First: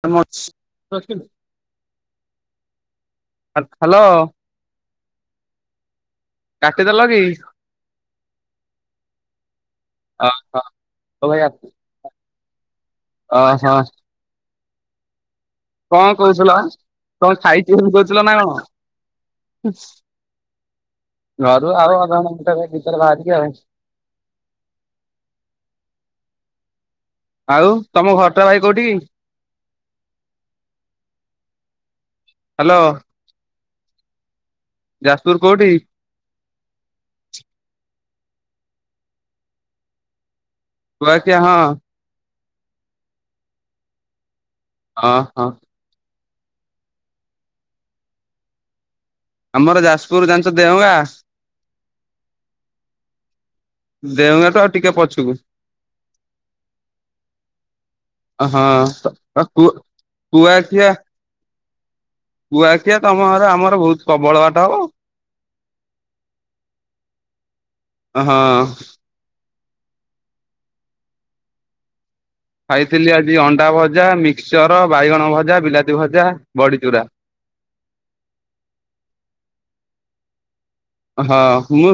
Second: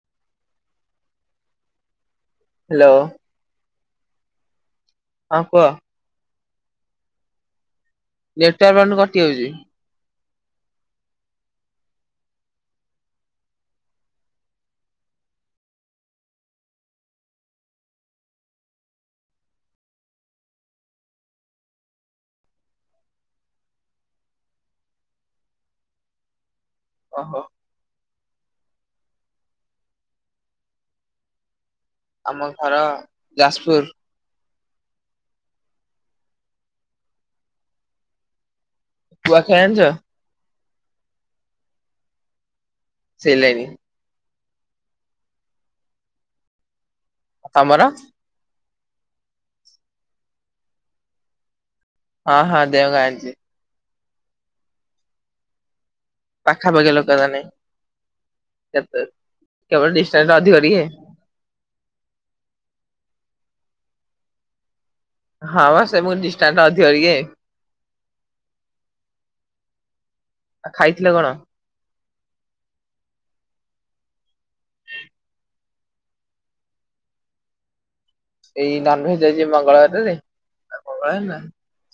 ତ ମୁଁ ଅଛି ରଖିବେ, ହ୍ୟାଲୋ ହା-ହ୍ୟାଲୋ। ହଁ କୁହ। କାଟିଦେଲ କି? ନେଟୱର୍କ ପାଉନି କଟି ଯାଉଛି। ଓ ହୋ ହଉ ଭାଇ ଆ ଓ ହୋ। କଣ କହୁଥିଲ କଣ ଖାଇଛି ବୋଲି କହୁଥିଲ ନା କଣ? ହୁଁ। ଘରୁ ଆଉ ଅଧା ଘଣ୍ଟା କି ଘଣ୍ଟାଏ ଖଣ୍ଡେ ଭିତରେ ବାହାରିବି ଆଉ। ଓହୋ ଆଉ ତମ ଘରଟା ଭାଇ କୋଉଠି କି? ଆମ ଘର ହ୍ୟାଲୋ ଯାଜପୁର। ଯାଜପୁର କୋଉଠି? କୁଆଖିଆ ଜାଣିଛ? କୁଆଖିଆ ହଁ। ସେଇିଲାଇନି ହଁ ହଁ। ତମର? ଆମର ଯାଜପୁର ଜାଣିଛ ଦେଓଙ୍ଗା? ହଁ ହଁ ଦେଓଙ୍ଗା ଜାଣିଛି। ଦେଓଙ୍ଗା ଠୁ ଆଉ ଟିକେ ପଛୁକୁ। ପାଖା ପାଖି ଲୋକ ତାହେନେ। କେତେ ହଁ କେବଳ ଡିଷ୍ଟାନ୍ସ୍ ଟା ଅଧିକ ଟିକେ। କୁଆଖିଆ କୁଆଖିଆ ତମ ଘର ଆମର ବହୁତ ପ୍ରବଳ ବାଟ ହବ ଆଉ। ହଁ ବା ସେ ମୁଁ ଡିଷ୍ଟାନ୍ସ୍ ଅଧିକ ଇଏ। ହଁ ଆ ଖାଇଥିଲେ କଣ? ଖାଇଥିଲି ଆଜି ଅଣ୍ଡା ଭଜା ମିକ୍ସଚର ବାଇଗଣ ଭଜା ବିଲାତି ଭଜା ବଡ଼ିଚୁରା। ଏଇ ନନ୍ ଭେଜ୍ ହେଇଛି ମଙ୍ଗଳବାରରେ ଆଜି ମଙ୍ଗଳବାର ନା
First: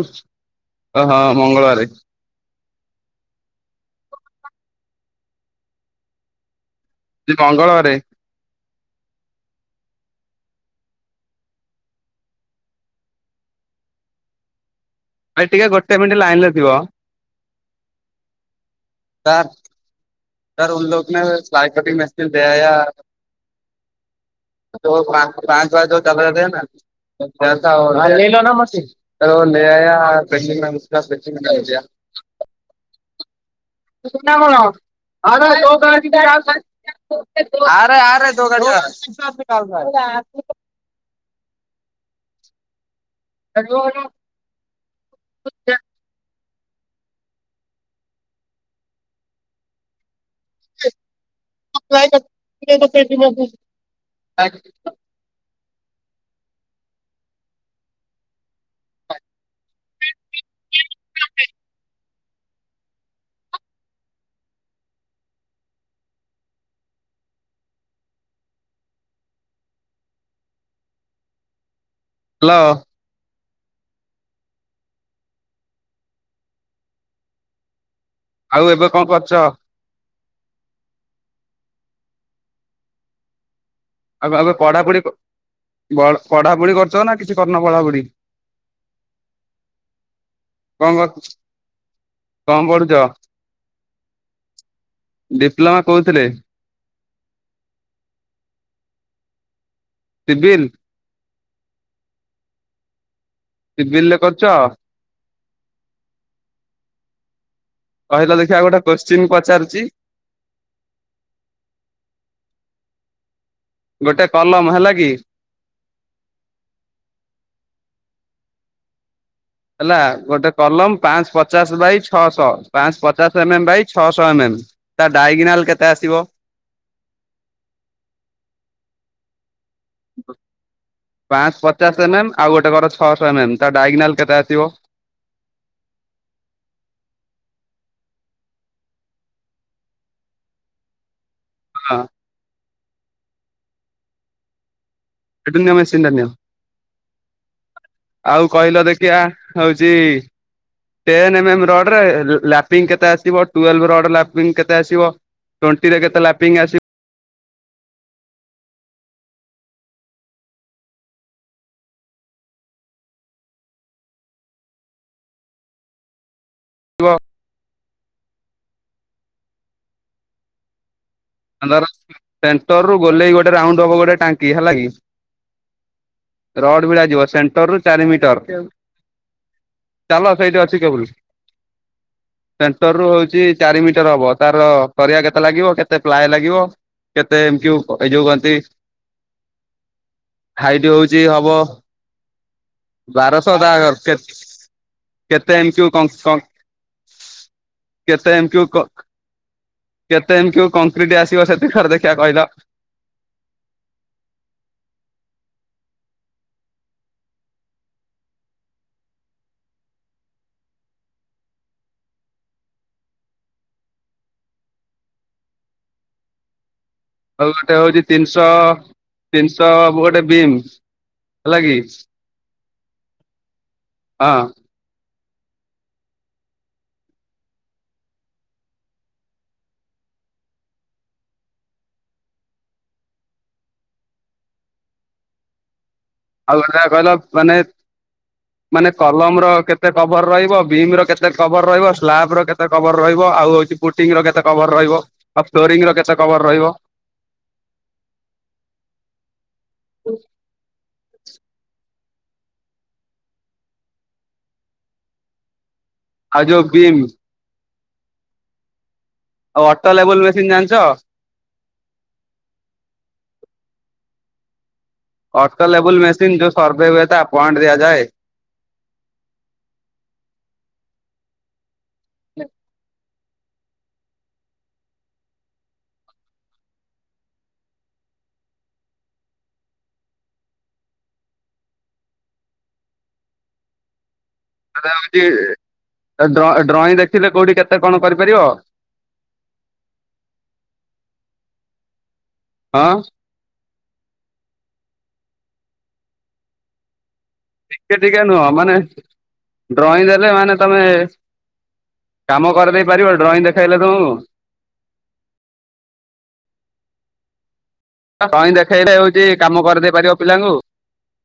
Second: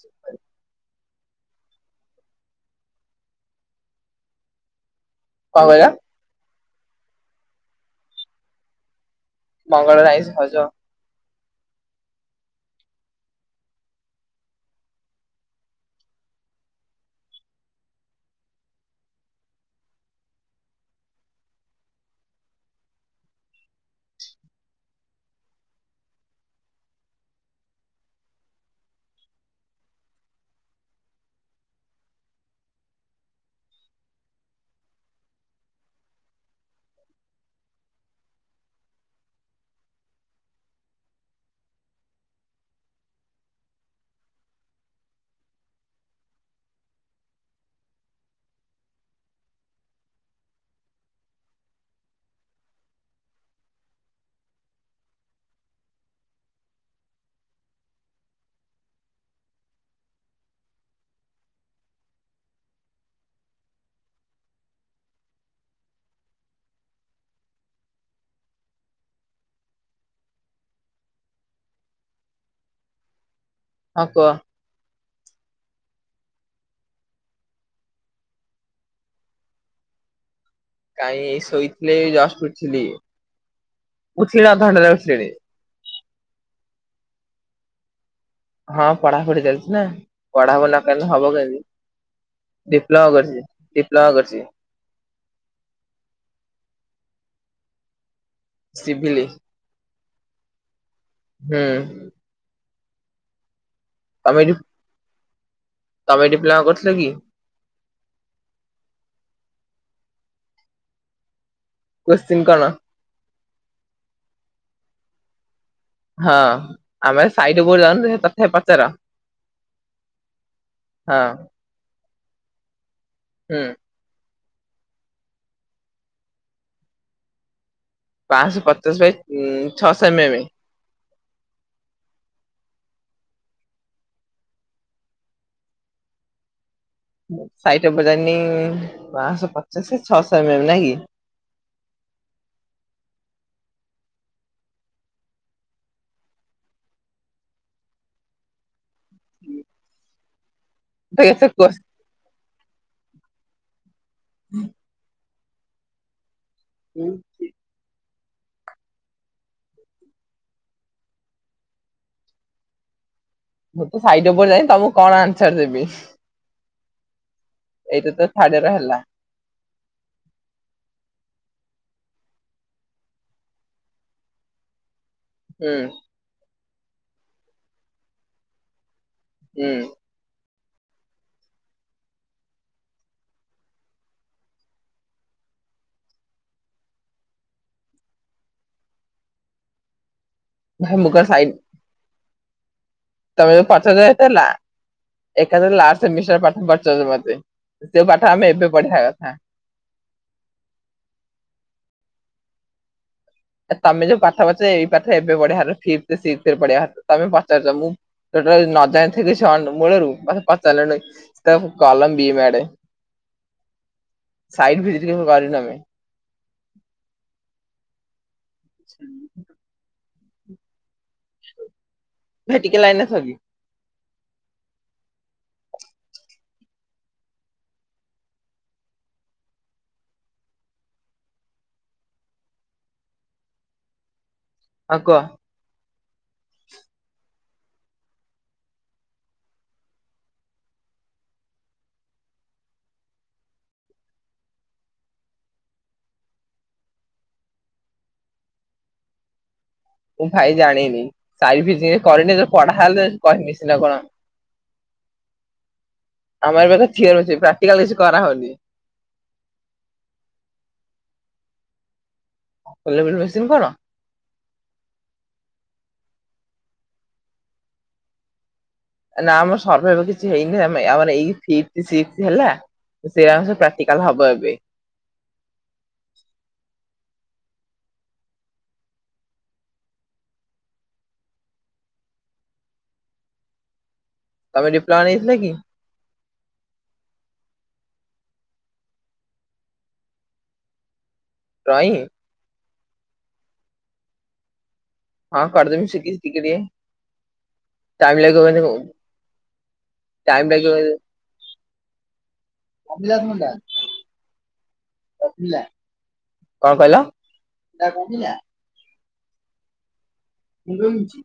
ଶୁକ୍ରବାର। ଓ ହଁ ମଙ୍ଗଳବାରେ। କଁ କହିଲ? ଆଜି ମଙ୍ଗଳବାରେ। ମଙ୍ଗଳବାରେ ଆଇଁଷ ଖାଉଛ? ଆ ଟିକେ ଗୋଟେ ମିନିଟ୍ ଲାଇନ୍ ରେ ଥିବ। ତାର। ସାର୍ ଉନ୍ଲକ୍ନୋରେ ସାଲଇଟ୍ କଟିଂ ମେସିନ୍ ଦିଆୟା ଯୋଉ ପାଁ ପାଁହାଚ ‌ପାଖରେ ଯୋଉ କ୍ୟାମେରାଟାଏ ଆଣି ନାହାନ୍ତି [unintelligible] ସୁନା କଣ ଘରେ ନାହିଁ ବୋଉ କହିଛିଟି ରାହୁଲ ପାଇଁ ଆର ଆର ଯୋଉ ଆରେ କହୁନୁ ଯା ଆ କୁଆଡେ ଯାଉଛ ଟିକେ ଏଇ ଯୋଉ ହାଲୋ। ହଁ କୁହ। ଆଉ ଏବେ କଣ କରୁଛ? କାଇଁ ଏଇ ଶୋଇଥିଲି ଜଷ୍ଟ୍ ଉଠିଲି। ଆଉ ଉଠିଲିଣି ଆଉ ଅଧଘଣ୍ଟା ହେଲା ପଢାପଢି କ ଉଠିଲିଣି ବଢା ପଢାପଢି କରୁଛ ନା କିଛି କରୁନ ପଢାପଢି? ହଁ ପଢା ପଢି ଚାଲିଛି ନା ପଢା ପଢି କଣ ନକଲେ କର ହବ କଣ କେମିତି। ପଢୁଛ? ଡିପ୍ଲୋମା କରିଛି ଡିପ୍ଲୋମା କରିଛି। ଡିପ୍ଲୋମା କୋଉଥିରେ? ସିଭିଲି। ସିଭିଲ୍। ହୁଁ। ସିଭିଲରେ ତମେ କରିଛ? ଏଠି ତମେ ଡିପ୍ଲମା କରିଥିଲ କି? କହିଲା ଦେଖିବା ଗୋଟେ କୋଶ୍ଚିନ୍ ପଚାରୁଛି? କୋଶ୍ଚିନ୍ କଣ? ଗୋଟେ କଲମ ହେଲା କି। ହଁ ଆମେ ସାଇଡ ଉପରକୁ ଯାଉନୁ ତେମେ ତଥାପି ପଚାର। ହେଲା ଗୋଟେ କଲମ ହଁ ପାଞ୍ଚ ପଚାଶ ବାଇ ଛଅଶହ ପାଞ୍ଚ ପଚ ପଚାଶ ଏମ୍ ହୁଁ ଏମ୍ ବାଇ ଛଅଶହ ଏମ୍ ଏମ୍ ତା ଡାଇଗିନାଲ୍ କେତେ ଆସିବ? ପାଞ୍ଚଶହ ପଚାଶ ବାଇ ଛଅଶହ ଏମ୍ ଏମ୍? ପାଞ୍ଚ ପଚାଶ ଏମ୍ ଏମ୍ ଆଉ ଗୋଟେ ଘର ଛଅଶହ ଏମ୍ ଏମ୍ ତା ଡାଇଗନାଲ୍ କେତେ ଆସିବ? ସାଇଟ୍ ଓପରେ ଜାଣିନି ପାଞ୍ଚଶହ ପଚାଶ ଛଅଶହ ଏମ୍ ଏମ୍ ନାଇଁ କି? ହଁ। ସେଠୁ ନିଅ ମେସିନ୍ ଟା ନିଅ। ଆଉ କହିଲ ଦେଖିବା ହଉଚି ତ ଟେନ୍ ଏତେ ଏମ୍ ଏମ୍ କୋଶ୍ଚି ରଡ଼ ରେ ଲାପିଙ୍ଗ କେତେ ଆସିବ ଟୁଏଲଭ ରଡ୍ ଲାପିଙ୍ଗ କେତେ ଆସିବ? ଟ୍ୱେଣ୍ଟିରେ କେତେ ଲାପିଙ୍ଗ୍ ଆସିବ? ମୁଁ ତ ସାଇଟ ଉପରେ ଯାଇନି ତମକୁ କଣ ଆନ୍ସର ଦେବି। [unintelligible] ଏଇଟା ତ ଥାର୍ଡ ଇଅର୍ ହେଲା। ଧର ସେଣ୍ଟର ରୁ ଗଲେଇ ଗୋଟେ ରାଉଣ୍ଡ ହବ ଗୋଟେ ଟାଙ୍କି ହେଲା କି। ହୁଁ। ରଡ୍ ଭିଡା ଯିବ ସେଣ୍ଟର ରୁ ଚାରି ମିଟର ହୁଁ ଚାଲ ସେଇଠି ଅଛି ଛି କେବୁଲ୍ ସେଣ୍ଟର ରୁ ହଉଛି ଚାରି ମିଟର ହବ ତାର କରିବା କେତେ ଲାଗିବ କେତେ ପ୍ଲାଏ ଲାଗିବ କେତେ ଏମତି ଏଇ ଯୋଉ କହନ୍ତି ହାଇଟି ଭାଇ ମୁଁ ହଉଛି କଣ ହବ ସାଇଟ୍ ତମେ ବାରଶହ ଏ ତା ପାଠ ଜାଣିଛ ନା? କେତେ ଏମ୍ ଏକାଥରେ କ୍ୟୁ କଂ ଲାଷ୍ଟ ବିଷୟ କଂ ପାଠ ପଚରୁଚ ମତେ। ସେ କେତେ ପାଠ ଏମ୍ ଆମେ କ୍ୟୁ ଏବେ କ ପଢିବା କଥା। କେତେ ଏମ୍ କ୍ୟୁ କଂକ୍ରିଟ ଆସିବ ସେତି କର ଦେଖିବା କହିଲ। ଏ ତମେ ଯୋଉ ପାଠ ପଚା ଏଇ ପାଠ ଏବେ ପଢ଼ିବାର ଫିପ୍ଥ ସିକ୍ସଥ ପଢିଆ କଥା। ତମେ ପଚାରୁଛ ମୁଁ ଯୋଉଟା ନଜାଣି ଥିବି ସେ ମୂଳରୁ ମତେ ପଚାରିଲଣି କଲମ ବି ମେଡ୍ ସାଇଟ ଭିଜିିଟ୍ କେବେ କରିନୁ ଆମେ। ଆଉ ଗୋଟେ ହଉଛି ତିନିଶହ ତିନିଶହ ଗୋଟେ ବିମ୍ ହେଲା କି? ଭାଇ ଟିକେ ଲାଇନରେ ଥ କି? ହଁ। ଆଉ କୁହ। ଆଉ ଗୋଟେ ଦେଖିଆ କହିଲ ମାନେ ମାନେ କଲମ୍ ର କେତେ କଭର ରହିବ? ବିମ୍ ର କେତେ କଭର ରହିବ? ସ୍ଲାବ୍ ର କେତେ କଭର ରହିବ? ଆଉ ହଉଛି ପୁଟିଂ ର କେତେ କଭର ରହିବ? ଆଉ ଫ୍ଲୋରିଂ ର କେତେ କଭର ରହିବ? ମୁଁ ଭାଇ ଜାଣିନି। ସାଇଟ୍ ଭିଜିଂ କରିନି ପଢା ହେଲେ କହିବି ସିନା କଣ। ଆଉ ଆମର ଯୋଉ ଏବେ ଖାଲି ବିମ୍ ଥିଓରୀ ହଉଛି। ପ୍ରାକ୍ଟିକାଲ କିଛି କରା ହଉନି। ଆଉ ଅଟୋ ଲେବୁଲ ମେସିନ୍ ଜାଣିଛ? ଅଟୋ ଲେବୁଲ ମେସିନ୍ କଣ? ଅଟୋ ଲେବୁଲ ମେସିନ୍ ଯୋଉ ସର୍ଭେ ହୁଏ ତା ପଏଣ୍ଟ ଦିଆଯାଏ। ନା ଆମର ସର୍ଭେ ଫେ କିଛି ହେଇନି ଆମର ଏଇ ଫିପ୍ଥି ସିକ୍ସଥ ହେଲା ସେଇଆ ଅନୁସାରେ ପ୍ରାକ୍ଟିକାଲ ହବ ଏବେ। ତମେ ଡିପ୍ଲୋମା ନେଇଥିଲ କି? ଡ ଡ୍ର ଡ୍ରଇଂ ଦେଖିଲେ କୋଉଠି କେତେ କଣ କରିପାରିବ? ଡ୍ରଇଁ। ହଁ। ହଁ କରିଦେବି ଶିଖିଛି ଟିକେ ଟିକେ ଟିକେ ଟାଇମ୍ ଟିକେ ଲାଗିବ ନୁହଁ ବୋଧେ ମାନେ ଡ୍ରଇଂ ଦେଲେ ଟାଇମ୍ ମାନେ ଲାଗିବ ତମେ କାମ କରିଦେଇ ପାରିବ ଡ୍ରଇଂ ଦେଖେଇଲେ ତୁମକୁ। କଣ କହି? ଡ୍ରଇଁ ଦେଖେଇଲେ ହଉଛି କାମ କରିଦେଇ ପାରିବ। ପିଲାଙ୍କୁ ମୁଣ୍ଡ ବିନ୍ଧୁଛି।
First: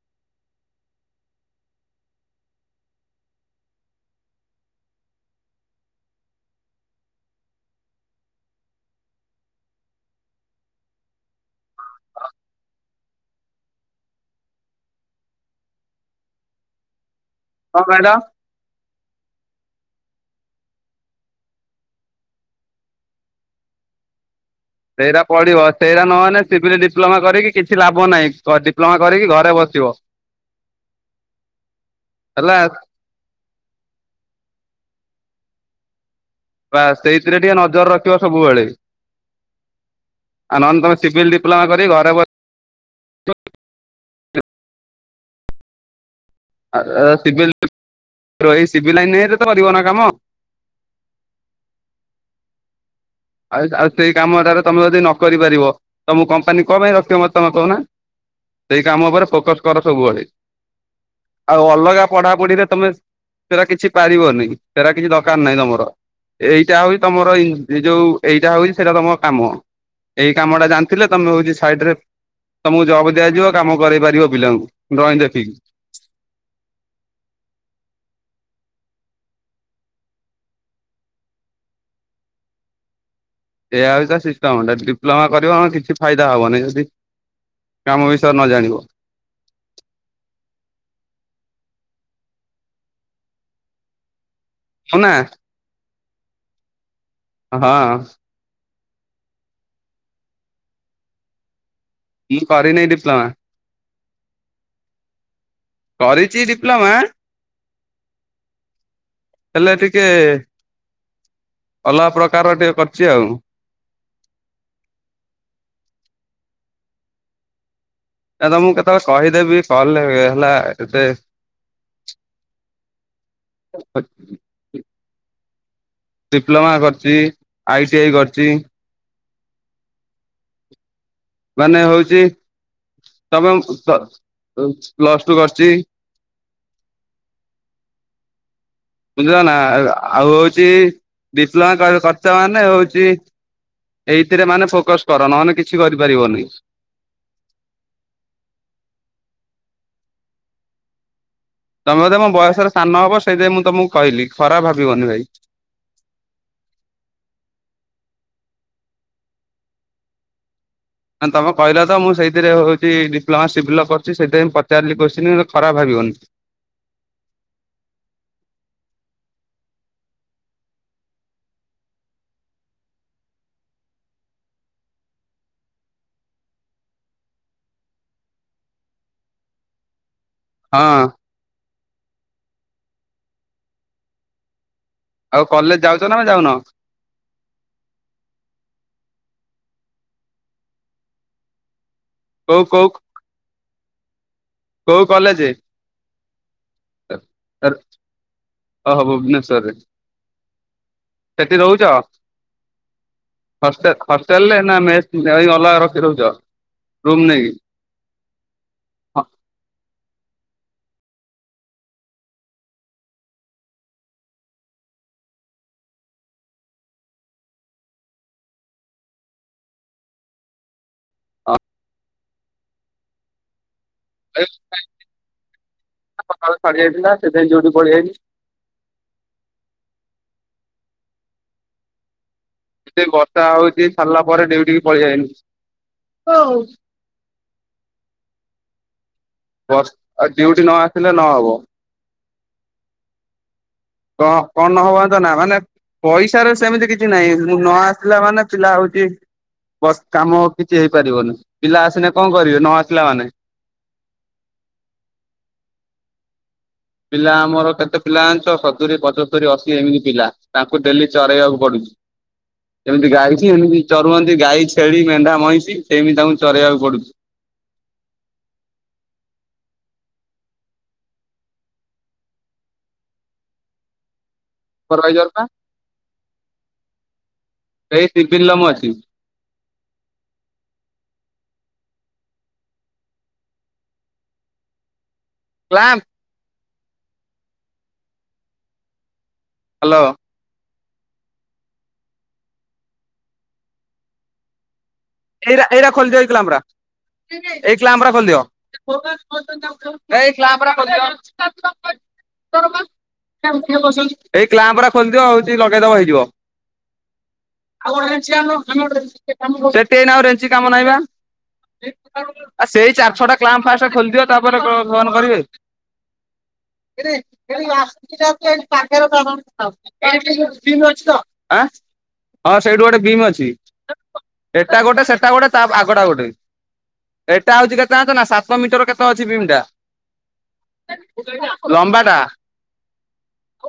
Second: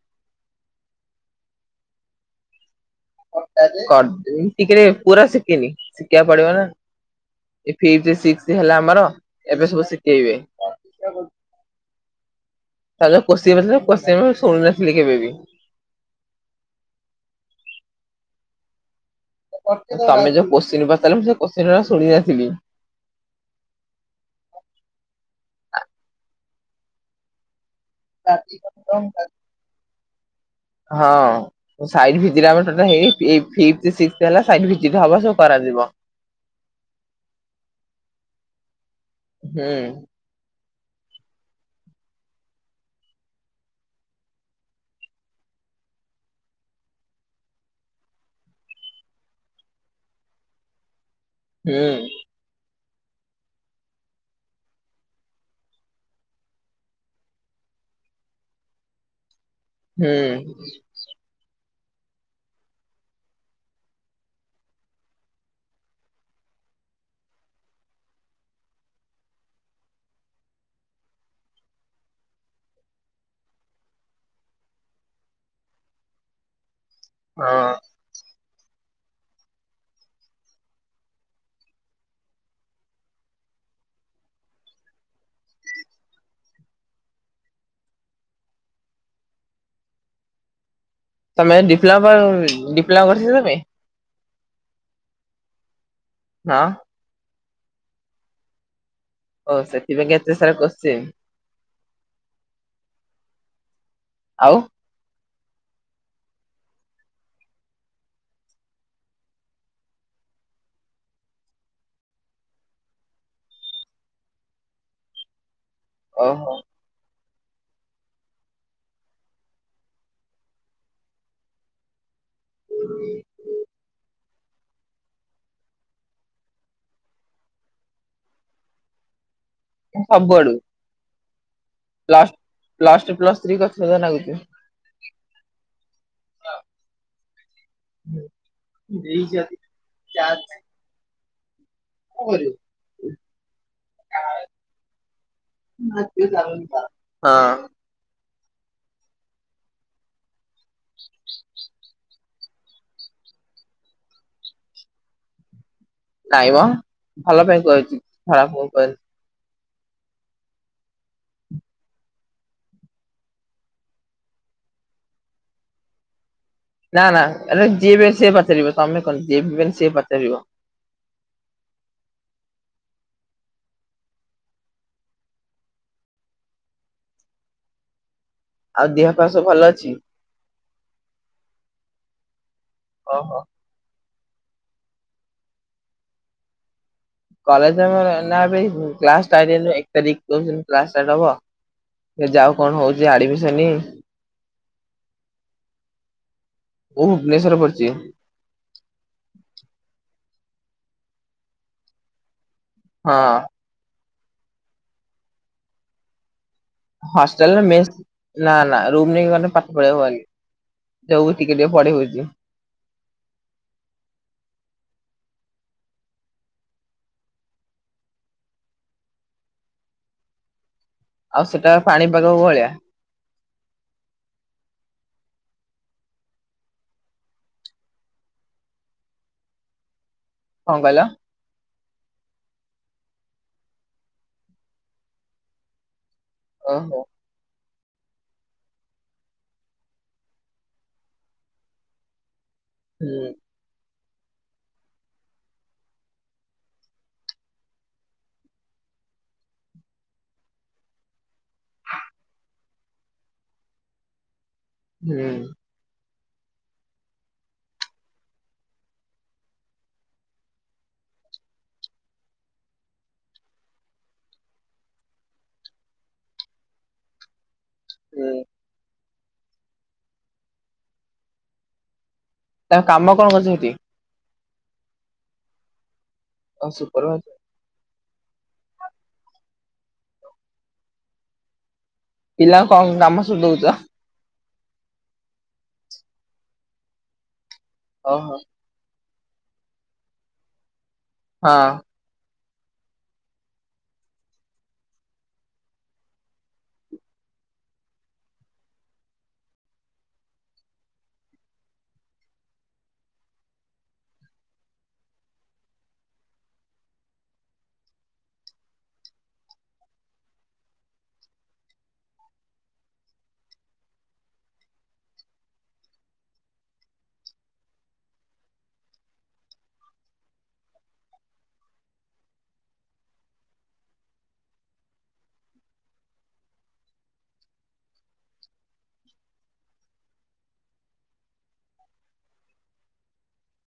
କରଦେବି ଟିକେ ପୁରା ଶିଖିନି ଶିଖିବାକୁ ପଡିବ ନା। ଫିଥ ସିକ୍ସ ହେଲା ଆମର ଏବେ ସବୁ ଶିକେଇବେ। [unintelligible] [inaudible] ଶୁଣୁନଥିଲି କେବେ ବି। କଣ କହିଲ? ତମେ ଯୋଉ କୋଶ୍ଚିିନ ପଚାରିଲ ମୁ ସେ କୋଶ୍ଚିିନ ଗୁରା ଶୁଣି ନଥିଲି। ସେଇରା ପଡିବ ସେଇରା ନହେଲେ ସିବିଲ ଡିପ୍ଲୋମା କରିକି କିଛି ଲାଭ ନାଇଁ ଡିପ୍ଲୋମା କରିକି ଘରେ ବସିବ। ହଁ ସାଇଡ୍ ଭିଜିଟ ହେଲା ଆମର ଟୋଟାଲ ହେଇନି ଏଇ ଫିଫଥ ସିକ୍ସଥ ହେଲା ସାଇଡ୍ ଭିଜିଟ ହବ ସବୁ କରା ଯିବ। ବାସ ସେଇଥିରେ ଟିକେ ନଜର ରଖିବ ସବୁବେଳେ। ହୁଁ। ଆଉ ନହେଲେ ତୁମେ ସିଭିଲ୍ ଡିପ୍ଲୋମା କରି ଘରେ ବସିଥିବ ଏଇ ସିଭିଲ ରହି ସିଭିଲ ଲାଇନ ରେ ତ କରିବ ନା କାମ। ହୁଁ। ଆଉ ଆଉ ସେଇ କାମଟାରେ ତମେ ଯଦି ନ କରିପାରିବ ତମକୁ କମ୍ପାନୀ କଣ ପାଇଁ ରଖିବ ମତେ ତମେ କହୁନା। ସେଇ କାମ ଉପରେ ଫୋକସ କର ହୁଁ। ସବୁବେଳେ ଆଉ ଅଲଗା ପଢାପଢିରେ ତମେ ହେରା କିଛି ପାରିବନି ହେରା କିଛି ଦରକାର ନାହିଁ ତମର ଏଇଟା ହଉ ତମର ଏ ଯୋଉ ଏଇଟା ହଉଛି ସେଇଟା ତମ କାମ ଏଇ କାମଟା ଜାଣିଥିଲେ ତମେ ହଉଛି ସାଇଡ ରେ ତମକୁ ଜବ ଦିଆଯିବ କାମ କରେଇ ପାରିବ ପିଲାଙ୍କୁ ଡ୍ରଇଂ ଦେଖିକି। ହଁ। ଏୟା ହଉଛି ତା ସିଷ୍ଟମ ଟା ଡିପ୍ଲୋମା କରିବ ହଁ କିଛି ଫାଇଦା ହବନି ଯଦି କାମ ବିଷୟରେ ନ ଜାଣିବ। ତମେ ଡିପ୍ଲୋମା ଡିପ୍ଲୋମା କରିଥିଲ ତମେ? ଶନା। ନାଁ। ହଁଅଁ। ଓ ସେଥିପାଇକି ଏତେ ସାରା କୋସଚୀନ। ମୁଁ କରିନିଁ ଡିପ୍ଲୋମା। ଆଉ। କରିଛି ଡିପ୍ଲୋମା ହେଲେ ଟିକେ ଅଲଗା ପ୍ରକାରର ଟିକେ କରିଛି ଆଉ। ଅ ହୋ। କାରଣ ମୁଁ କେତେବେଳେ କହିଦେବି କଲରେ ହେଲା କେତେ, ଆ [unintelligible] ଡିପ୍ଲୋମା କରିଚି ଆଇ ଟି ଆଇ କରିଚି। ସବୁଆଡୁ ମାନେ ହଉଛି ପ୍ଲସ୍ ପ୍ଲସ ଟୁ ପ୍ଲସ ତମେ ଥ୍ରୀ କରିଥିଲ ଯାହା ଲାଗୁଛି। ପ୍ଲସ ଟୁ କରିଚି। [unintelligible] ହୁଁ ବୁଝିଲ ନା -ଆଉ ହଉଛି ଡିପ୍ଲୋମା କରିଚ ହଁ ମାନେ ହଉଛି ଏଇଥିରେ ମାନେ ଫୋକସ କର, ନହଲେ କିଛି କରିପାରିବନି। ତମେ ବୋଧେ ମୋ ବୟସରେ ସାନ ହବ, ସେଇଥିପାଇଁ ମୁଁ ତମକୁ କହିଲି ଖରାପ ଭାବିବନି ଭାଇ। ନାଇ ମ, ଭଲ ପାଇଁ କୁହାହେଇଛି, ଖରାପ [unintelligible] ନା ତମେ କହିଲ ତ ମୁଁ ସେଇଥିରେ ହେଉଛି ଡିପ୍ଲୋମା ସିବଭିଲ କରୁଛି, ସେଇଥିପାଇଁ ପଚାରିଲି କୋସଚିନି ଖରାପ ଭାବିବ। [unintelligible] ନା ନା ଯିଏବି, ସେ ପଚାରିବ ତମେ କଣ? ଯିଏବି ପାଇନେ ସିଏ ପଚାରିବ। [inaudible] ଆଉ ଦେହ ପା ସବୁ ଭଲ ଅଛି। ହଁ ଅଁ ଓ ହ ଆଉ କଲେଜ ଯାଉଛ ନା ଯାଉନ? କଲେଜ ଏବେ କ୍ଲାସ ଷ୍ଟାଟ ହେଇନି, ଏକ ତାରିଖ କହିଚନ୍ତି କ୍ଲାସ ଷ୍ଟାଟ ହେବ। ସେ ଯାଉ କୋଉ କଣ କୋଉ ହଉଛି ଆଡମିସନି କୋଉ କଲେଜ? ମୁଁ ଭୁବନେଶ୍ଵର ପଢୁଛି [unintelligible] ଓ ହ ଭୁବନେଶରରେ। ସେଠି ରହୁଛ? ହଁ ଅ ହଷ୍ଟେ ହଷ୍ଟେଲରେ ନା ମେସ ଅଲଗା ରଖି ରହୁଛ? ରୁମ ନେଇକି? ହଷ୍ଟେଲ ରେ ମେସ ନା ନା ରୁମ ନେଇଗଲେ ପାଠ ପ ନଉଛିି ଟିକେ ପଢେଇ ହଉଛି। ଆଉ ସେଟା ପାଣିପାଗକୁ ଭଳିଆ [unintelligible] ସକାଳୁ ଛାଡି ଯାଇଥିଲା ସେଥିପାଇଁ ଯୋଉଠି [unintelligible] କଣ କହିଲ? ଏ ବର୍ଷା ହଉଛି ସାରିଲା ପରେ ଡିଉଟିକି ପଳେଇ ଆଇନି। ହଉ ଓହୋ ବ ଡିଉଟି ନ ଆସିଲେ ନହବ। ହୁଁ ଉଁ କ କଣ ନହବ ତ ନା ମାନେ ପଇସା ର ସେମିତି କିଛି ନାହିଁ, ମୁଁ ନ ଆସିଲା ମାନେ ଚିଲା ହଉଛି। ବାସ୍ କାମ କିଛି ହେଇପାରିବନି, ପିଲା ଆସିଲେ କଣ କରିବେ? ନ ଆସିଲା ମାନେ [inaudible] ହୁଁ ପିଲା ଆମର କେତେ ପିଲା ଆଣିଛ, ସତୁରି, ପଞ୍ଚସ୍ତରି, ଅଶୀ ଏମିତି ପିଲା, ତାଙ୍କୁ ଡେଲି ଚରେଇବାକୁ ପଡୁଛି ହଁ ଏମିତି ଗାଈଛି ଏମିତି ଚରୁହନ୍ତି ଗାଈ ଛେଳି ମେଣ୍ଢା ମଇଁଷି ସେମିତି ତାଙ୍କୁ ଚରେଇବାକୁ ପଡୁଛି। [inaudible] [unintelligible] ତା କାମ କଣ କରୁଛି ହେଠି? ସୁପରଭାଇଜର ପା ଆଉ ସୁପରଭାଇଜର। [unintelligible] ପିଲା କଣ ନାମ ସବ ଦଉଛ। କ୍ଲାମ୍ ଓ ହୋ ହ୍ୟାଲୋ। ହଁ। ଏଇ ଏରା ଖୋଲିଦିଅ ଏଇ କ୍ଲାମ୍ପରା। ଏଇ କ୍ଲାମ୍ପ ରା ଖୋଲିଦିଅ, ଭାଇ ଏଇ କ୍ଲାମ୍ପ ରା ଖୋଲି ଦିଅ। ଭିତରଟା [unintelligible] ଏଇ କ୍ଲାମ୍ପ ରା ଖୋଲିଦିଅ ହଉଚି ଲଗେଇଦବ ହେଇଯିବ। ଆଉ ଗୋଟେ ରେଞ୍ଚି ଆଣିଲ ଆଣିଲ ଗୋଟେ ରେଞ୍ଚି ଟିକେ କାମ ସେଠି ଏଇନା ଆଉ ରେଞ୍ଚି କାମ ନାହିଁ ବା। ଆ ସେଇ ଚାରି ଛଅ ଟା କ୍ଲାମ୍ପ ଫାଷ୍ଟ୍ ଖୋଲିଦିଅ ତାପରେ କଣ ଫୋନ୍ କରିବେ? [unintelligible] କିରେ ସେଠି ଆସୁଛି ଯଦି ସେଠି ପାଖରେ ଟାଣ [unintelligible] ବିମ୍ ଅଛି ତ, ଆଁ? ହଁ ସେଇଠୁ ଗୋଟେ ବିମ୍ ଅଛି। ଏଟା ଗୋଟେ ସେଟା ଗୋଟେ ତା ଆଗଟା ଗୋଟେ। ଏଟା ହଉଛି କେତେ ଜାଣିଛନା ସାତ ମିଟର କେତେ ଅଛି ବିମ୍ ଟା। କୋଉଟା ଏଇଟା? ଲମ୍ବା ଟା।